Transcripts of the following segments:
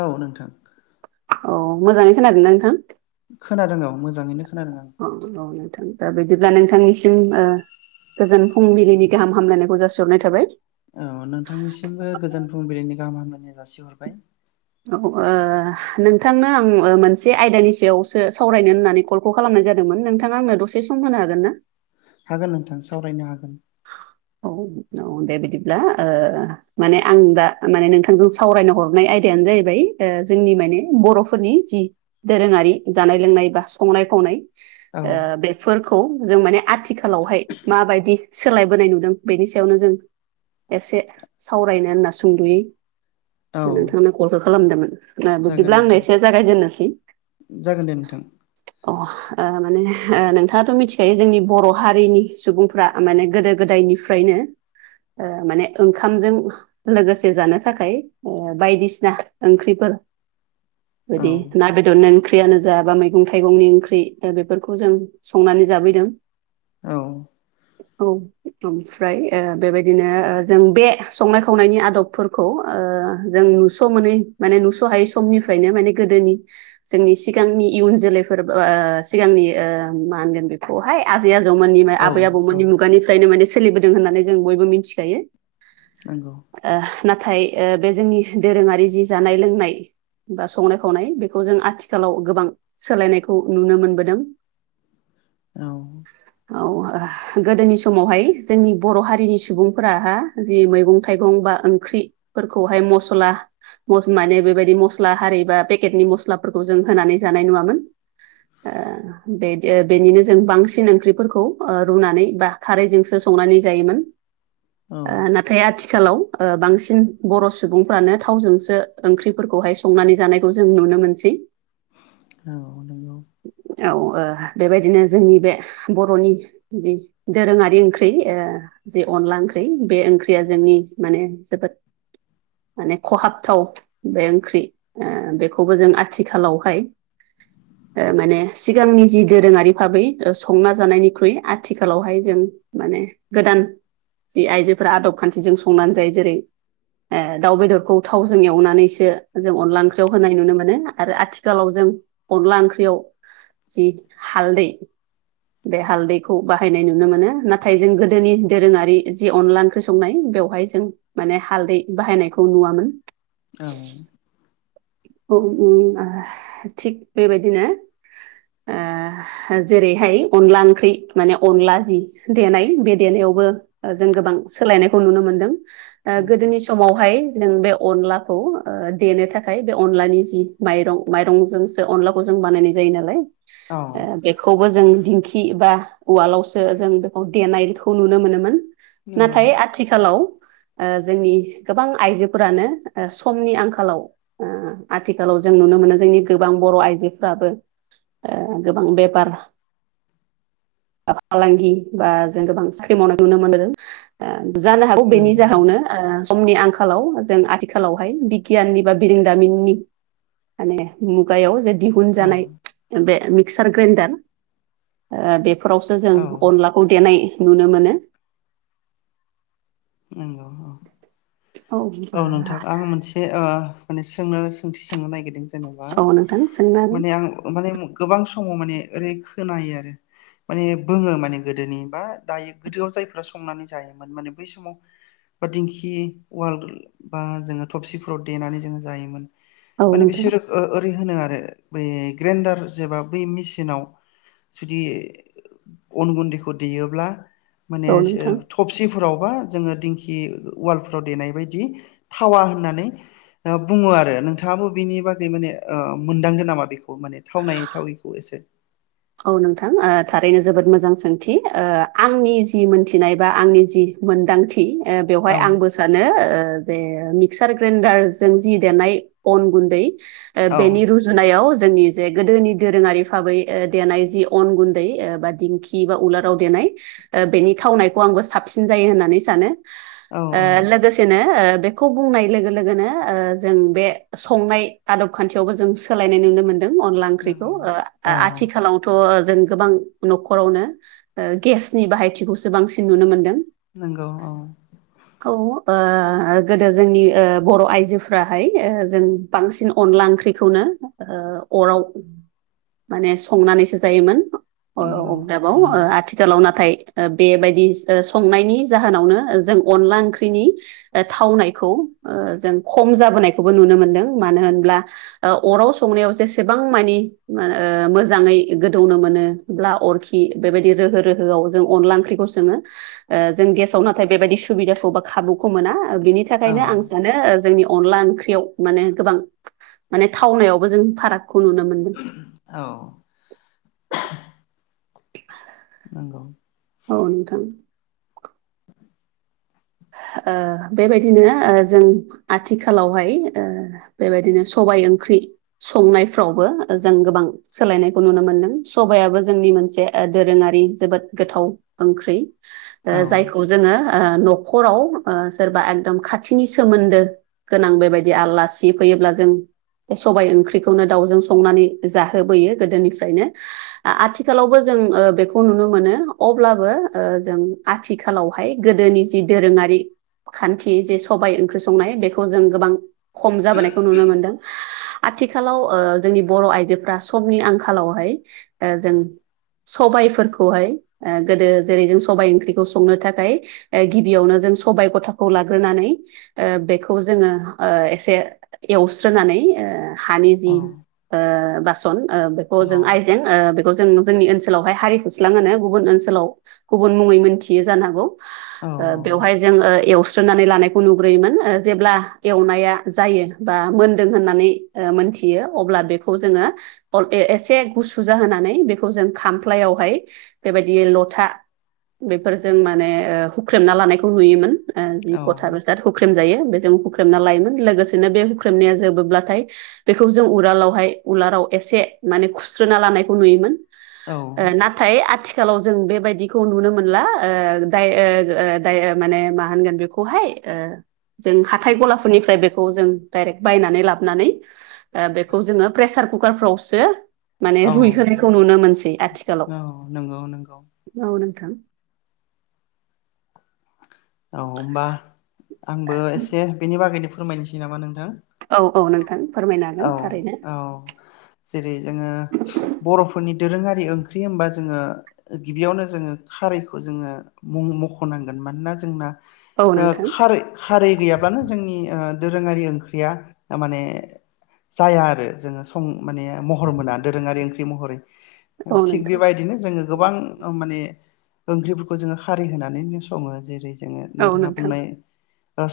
औ नोंथां अ मोजाङै खोनादोंना नोंथां खोनादों औ मोजाङैनो खोनादों आं औ औ नोंथां दा बिदिब्ला नोंथांनिसिम ओ गोजोन फुंबिलिनि गाहाम हामलायनायखौ जासिहरनाय थाबाय औ नोंथांनिसिमबो गोजोन फुंबिलिनि गाहाम हामलायनाय जासिहरबाय औ नोंथांनो आं मोनसे आयदानि सायावसो सावरायनो होननानै कल खौ खालामनाय जादोंमोन नोंथाङा आंनो दसे सम होनो हागोन ना हागोन नोंथां सावरायनो हागोन औ औ दे बिदिब्ला ओ माने आं दा माने नोंथांजों सावरायनो हरनाय आयदायानो जाहैबाय जोंनि माने बर'फोरनि जि दोरोङारि जानाय लोंनाय बा संनाय खावनाय औ ओ बेफोरखौ जों माने आथिखालावहाय माबायदि सोलायबोनाय नु बेनि सायावनो जों एसे सावरायनो होनना सुंदुयै औ नोंथांनो कलखौ खालामदोंमोन जागोन बिदिब्ला आंनो नोंथां एसे जागायजेननोसै जागोन दे नोंथां अ माने नोंथाङाथ' मिथिखायो जोंनि बर हारिनि सुबुंफ्रा माने गोदो गोदायनि फ्रायनो माने ओंखामजों लोगोसे जानो थाखाय ओ बायदिसिना ओंख्रिफोर औ बिदि ना बेदर नों ओंख्रियानो जा बा मैगं थाइगंनि ओंख्रि दा बेफोरखौ जों संनानै जाबोदों औ औ ओमफ्राय ओ बेबायदिनो जों बे संनाय खावनायनि आदबफोरखौ ओ जों नुस सम मोनै माने नुस हायै समनिफ्रायनो माने गोदोनि जोंनि सिगांनि इयुन जोलैफोरबो ओ सिगांनि ओ मा होनगोन बे खौहाय आजै आजौमोननि औ आबै औ आबौमोननि मुगानिफ्रायनो माने सोलिबोदों होननानै जों बयबो मिथिखायो नांगौ ओ नाथाय बे जोंनि दोरोङारि जि जानाय लोंनाय बा संनाय खावनाय बेखौ जों आथिखालाव गोबां सोलायनायखौ नुनो मोनबोदों लांदां औ औ गोदोनि समावहाय जोंनि बर हारिनि सुबुंफोरा जि मैगं थाइगं बा ओंख्रि फोरखौहाय मसला माने बेबायदि मस्ला हारि बा पेकेटनि मस्लाफोरखौ जों होनानै जानाय नुङामोन ओ बेदि ओ बेनिनो जों बांसिन ओंख्रिफोरखौ ओ रुनानै बा खारैजोंसो संनानै जायोमोन औ ओ ना नाथाय आथिखालाव ओ बांसिन बर सुबुंफ्रानो थावजोंसो ओंख्रिफोरखौहाय स संनानै जानायखौ जों नुनो मोनसै औ नोंगौ औ ओ बेबायदिनो जोंनि बे बर'नि जि दोरोङारि ओंख्रि ओंख्रि ओ जि अनला ओंख्रि बे ओंख्रिया जोंनि माने जोबोद माने खहाबथाव बे ओंख्रि ओ बेखौबो जों आथिखालावहाय ओ माने सिगांनि जि दोरोङारि भाबै संना जानायनिख्रुइ आथिखालावहाय जों माने गोदान जि आइजोफोरा आदब खान्थिजों संनानै जायो जेरै दाउ बेदरखौ थावजों एवनानैसो जों अनला ओंख्रियाव होनाय नुनो मोनो आरो आथिखालाव जों अनला ओंख्रियाव जि हालदै बे हालदैखौ बाहायनाय नुनो मोनो ना नाथाय जों गोदोनि दोरोङारि जि अनला ओंख्रि संनाय बेवहाय जों माने हालदै बाहायनायखौ नुवामोन औ थिग बेबायदिनो ओ जेरैहाय अनला ओंख्रि माने अनला जि देनाय बे देनायावबो जों गोबां सोलायनायखौ नुनो मोनदों ओ नंगौ गोदोनि सम समावहाय नों बे अनलाखौ ओ देनो थाखाय बे अनलानि जि माइरं माइरंजों अनलाखौ जों बानायनाय जायो नालाय। औ ओ बेखौबो जों दिंखि बा उवालावसो जों बेखौ देनायखौ नुनो मोनोमोन नंगौ नाथाय आथिखालाव ओ जोंनि गोबां आइजोफोरानो ओ समनि आंखालाव ओ आथिखालाव जों नुनो मोनो जोंनि गोबां बर'थ आइजोफ्राबो ओ गोबां बेफार फालांगि बा जों गोबां साख्रि मावनाय नुनो मोनदों ओ जानो हागौ बेनि नंगौ जाहावनो ओ समनि आंखालाव जों आथिखालावहाय बिगियाननि बा बिरोंदामिननि माने मुगायाव जे दिहुन औ जानाय बे मिक्सार ग्रेन्डार ओ बे बेफोरावसो जों औ अनलाखौ देनाय नुनो मोनो नंगौ औ। औ नोंथां आं ओ मोनसे माने सोंनो सोंथि सोंनो नागिरदों जेनेबा औ नोंथां सोंनो माने आं माने गोबां समाव माने ओरै खोनायो आरो माने बोङो माने गोदोनि बा दायो गोदोआव जायफ्रा संनानै जायोमोन माने बै समाव बा दिंखि उवाल बा जोङो थबसिफोराव देनानै जोङो जायोमोन। माने हागोन औ नोंथां बिसोरो ओ ओरै होनो आरो बै ग्रेन्डार जेबा बै मेसिनाव जुदि अन गुन्दैखौ देयोब्ला माने औ ओ नोंथां थबसिफोरावबा जोङो दिंखि उवालफ्राव देनाय बायदि थावा होननानै बुङो आरो नोंथाङाबो बिनि बागै माने ओ मोनदांगोन नामा बेखौ माने थावनाय थावैखो एसे औ नोंथां ओ थारैनो जोबोद मोजां सोंथि ओ आंनि जि मोनथिनाय बा आंनि जि मोनदांथि ओ बेवहाय औ आंबो सानो ओ जे मिक्सार ग्राइडारजों जि देरनाय अन गुन्दै ओ औ बेनि रुजुनायाव जोंनि जे गोदोनि दोरोङारि भाबै ओ देनाय जि अन गुन्दै ओ बा दिंखि बा उलाराव देनाय बेनि थावनायखौ आंबो साबसिन जायो होननानै सानो औ ओ औ लोगोसे ओ बेखौ बुंनाय लोगो लोगोनो ओ जों बे संनाय आदब खान्थियावबो जों सोलायनाय नुनो मोनदों अनला ओंख्रिखौ नंगौ ओ औ आथिखालावथ' जों गोबां नख'रावनो ओ गेसनि बाहायथिखौसो बांसिन नुनो मोनदों नंगौ औ औ ओ गोदो जोंनि ओ बर' आइजो फ्राहाय ओ जों बांसिन अनला ओंख्रिखौनो ओ अराव माने संनानैसो जायोमोन। ओ नंगौ अदाबाव उम आथिखाल नाथाय ओ बेबायदि संनायनि जाहोनावनो जों अनला ओंख्रिनि थावनायखौ ओ जों खम जाबोनायखौबो नुनो मोनदों मानो होनब्ला ओ अराव संनायाव जेसेबां मानि ओ मोज जाङै गोदौनो मोनो ब्ला अरखि बेबायदि रोहो रोहोआव जों अनला ओंख्रिखौ सोङो। ओ जों गेसाव नाथाय बेबायाददि सुबिदाखौ बा खाबुखौ मोना बिनि औ थाखायनो आं सानो ओ जोंनि अनला ओंख्रि याव माने गोबां माने थावनायावबो जों फारागखौ नुनो मोनो। औ [inaudible] नंगौ। औ नोंथां। ओ बेबायदिनो ओ जों आथिखालावहाय ओ बेबायदिनो सबाय ओंख्रि संनायफ्रावबो जों गोबां सोलायनायखौ नुनो मोनदों सबायाबो जोंनि मोनसे दोरोङारि जोबोद गोथाव। ओंख्रि औ जायखौ ओ जोङो ओ नख खराव ओ सोरबा एखदम खाथिनि सोमोन्दो गोनां बेबायदि आलासि फैयोब्ला जों बे सबाय ओंख्रिखौनो दाउजों संनानै जाहोबोयो गोदोनिफ्रायनो आ-आथिखालावबो जों ओ बेखौ नुनो मोनो अब्लाबो ओ जों आथिखालावहाय गोदोनि जि दोरोङारि खान्थि जे सबाय ओंख्रि संनाय बेखौ जों गोबां खम जाबोनायखौ नुनो मोनदों। आथिखालाव ओ जोंनि बर' आइजोफ्रा समनि आंखालावहाय ओ जों सबायफोरखौहाय ओ गोदो जेरै जों सबाइ ओंख्रिखौ संनो थाखाय। ओ गिबियावनो जों सबाय गथाखौ लाग्रोनानै ओ बेखौ जोङो ओ एसे एवस्रोनानै ओ हानि जि औ ओ बासन ओ बेखौ औ जों आयजें ओ बेखौ जों जोंनि ओनसोलावहाय हारि फुस्लाङो गुबुन ओनसोलाव गुबुन मुङै मोनथियो जान हांगौ औ ओ बेवहाय जों एवस स्रोनानै लानायखौ नुग्रोयोमोन ओ जेब्ला एवनाया जायो बा मोनदों होननानै ओ मोनथियो अब्ला बेखौ जोङो अरदे एसे गुसु जाहोनानै बेखौ जों खामफ्लायावहाय बेबायदि लथा बेफोरजों माने ओ हुख्रेमना लानायखौ नुयोमोन ओ जि औ गथा बेसाद हुख हुख्रेम जायो बेजों हुख्रेमना लायोमोन लोगोसेनो बे हुख्रेमनाया जोबोब्लाथाय बेखौ जों उरालावहाय उलालाव एसे माने खुस्रोना लानायखौ नुयोमोन। औ ओ नाथाय आथिखालाव जों बेबायदिखौ नुनो मोनला दाय ओ दायो माने मा होनगोन बेखौहाय ओ जों हाथाइ गलाफोरनिफ्राय बेखौ जों डाइरेक्ट बायनानै लाबोनानै ओ बेखौ जोङो प्रेसार कुकारफ्रावसो माने औ रुइहोनायखौ नुनो मोनसै औ नंगौ नंगौ आथिखालाव औ नोंथां औ होनोमबा आंबो एसे बेनि बागैनो फोरमायनोसै नामा नोंथां औ औ नोंथां फोरमायनो हागोन औ थारैनो औ जेरै जोङो बर'फोरनि दोरोङारि ओंख्रि होनबा जोङो गिबियावनो जोङो खारैखौ जोङो मुं मख'नांगोन मानोना जोंना औ ओ नोंथां खारै खारै गैयाब्लानो जोंनि ओ दोरोङारि ओंख्रिया माने जाया आरो जोङो सं माने महर मोना दोरोङारि ओंख्रि महरै औ थिग नोंथां बेबायदिनो जोङो गोबां माने ओंख्रिफोरखौ जोङो खारै होनानै सङो जेरै जोङो औ नोंथाङा नोंथां बुंनाय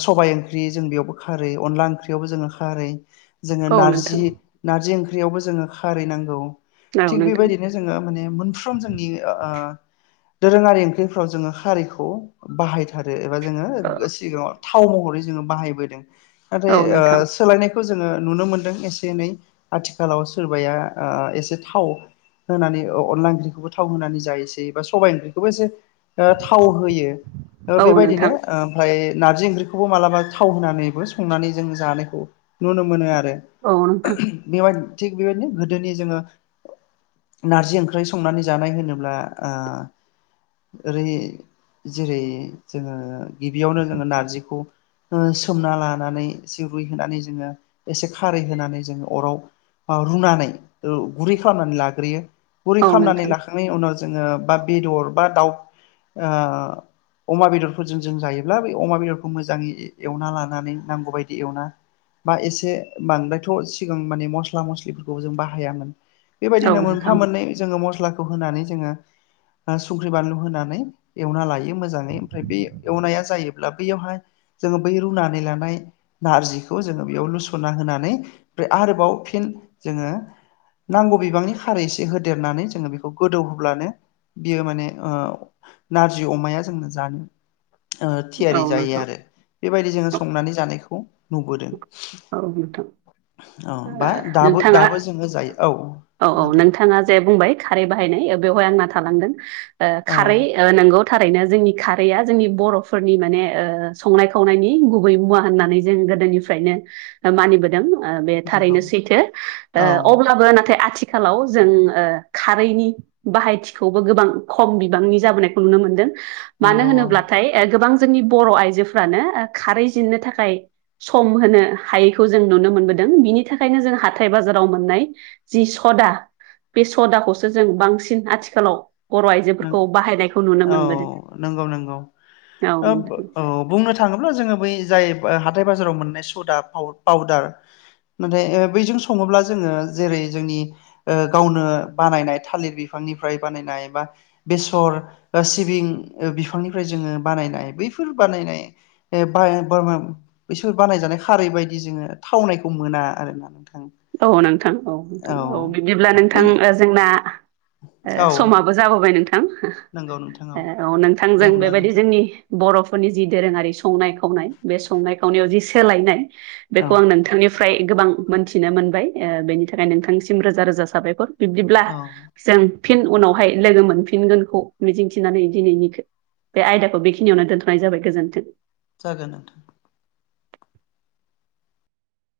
सबबाय ओंख्रि जों बेयावबो खारै अनला ओंख्रियावबो जोङो खारै जोङो औ नारजि नोंथां नारजि ओंख्रियावबो जोङो खारै नांगौ औ थिग नोंथां बेबायदिनो जोङो माने मोनफ्रोम जोंनि ओ दोरोङारि ओंख्रिफ्राव जोङो खारिखौ बाहाय आरो एबा जोङो सिगाङाव थाव महरै जोङो बाहायबोदों नाथाय औ नोंथां ओ सोलायनाय खौ जोङो नुनो मोन्दों एसे एनै आथिखालाव सोरबाया ओ एसे थाव होनानै अनला ओंख्रिखौबो थाव होनानै जायोसै बा सबबाय ओंख्रिखौबो जे ओ थाव होयो ओ औ बेबायदिनो नोंथां ओमफ्राय नार्जि ओंख्रिखौबो मालाबा थाव होनानैबो संनानै जों जानायखौ नुनो मोनो आरो। औ नोंथां। बेबाय थिग बेबायदिनो गोदोनि जोङो नारजि ओंख्रि संनानै जानाय होनोब्ला ओ ओरै जेरै जोङो गिबियावनो जोङो नारजिखौ ओ सोमना लानानै जि रुइहोनानै जोङो एसे खारै होनानै जोङो अराव बा रुनानै गुरै खालामनानै लाग्रोयो। गुरै औ खालामनानै नोंथां लाखांनायनि उनाव जोङो बा बेदर बा दाउ ओ अमा बेदरफोरजों जों जायोब्ला बै अमा बेदरखौ मोजाङै एवना लानानै नांगौ बायदि एवना बा एसे बांद्रायथ' सिगां माने मस्ला मस्लिफोरखौबो जों बाहायामोन। बेबायदिनो औ मोनफा नोंथां मोननै जोङो मस्लाखौ होनानै जोङो संख्रि बानलु होनानै एवना लायो मोजाङै ओमफ्राय बे एवनाया जायोब्ला बैयावहाय जोङो बै रुनानै लानाय नारजिखौ जोङो बेयाव लुस सना होनानै फ्राय आरोबाव फिन जोङो नांगौ बिबांनि खारै एसे होदेरनानै जोङो बेखौ गोदौ होब्लानो बियो माने ओ नारजि अमाया जोंनो जानो ओ थियारि जायो आरो। बेबायदि जोङो संनानै जानायखौ नुबोदों। औ नोंथां। औ बा दाबो नोंथाङा दाबो जोङो जायो औ औ औ नोंथां नोंथाङा जे बुंबाय खारै बानाय ओ बेवहाय आंना थांलांदो ओ औ खारै ओ नोंगौ थारैनो जोंनि खारैया जोंनि बर'फोरनि माने ओ संनाय खावनायनि गुबै मुवा होननानै जों गोदोनिफ्रायनो मानिबोदों ओ बे नंगौ थारैनो सैथो औ ओ अब्लाबो नाथाय आथिखालाव जों ओ खारैनि बाहायथिखौबो गोबां खम बिबांनि जाबोनायखौ नुनो मोनदों मानो नंगौ औ होनोब्लाथाय ओ गोबां जोंनि बर' आइजोफ्रानो ओ खारै जिननो थाखाय सम होनो हायैखौ जों नुनो मोनबोदों। बिनि थाखायनो जों हाथाय बाजाराव मोननाय जि सदा बे सदाखौसो जों बांसिन आथिखालाव बर' नों आइजोफोरखौ बाहायनायखौ नुनो औ मोनबोदों नंगौ नंगौ औ ओब नोंथां औ बुंनो थाङोब्ला जोङो बै जाय हाथाय बाजाराव मोननाय सदा पाउ पाउदार नाथाय ओ बैजों सङोब्ला जोङो जेरै जोंनि ओ गावनो बानायनाय थालिर बिफांनिफ्राय बानायनाय बा बेसर सिबिं बिफांनिफ्राय जोङो बानायनाय बैफोर बानायनाय एफा एफा बोम बैसोर बानायजानाय खारै बायदि जोङो थावनायखौ मोना आरोना नोंथां। औ नोंथां औ नोंथां औ बिदिब्ला बे नोंथां जोंना ओ औ समा जाबोबाय नोंथां। नंगौ नोंथां औ दे नोंथांजों होमब्ला बेबायदि नोंथां जोंनि बर'फोरनि जि दोरोङारि संनाय खावनाय बे संनाय खावनायाव जि सोलायनाय औ बेखौ आं नोंथांनिफ्राय गोबां मोनथिनो मोनबाय। ओ बेनि थाखाय नोंथांनिसिम रोजा रोजा साबायखर। बिब्दिब्ला औ जों फिन उनावहाय लोगो मोनफिनगोनखौ मिजिंथिनानै दिनैनि खो बे आयदाखौ बेखिनियावनो दोनथ'नाय जाबाय गोजोन्थों। जागोन नोंथां।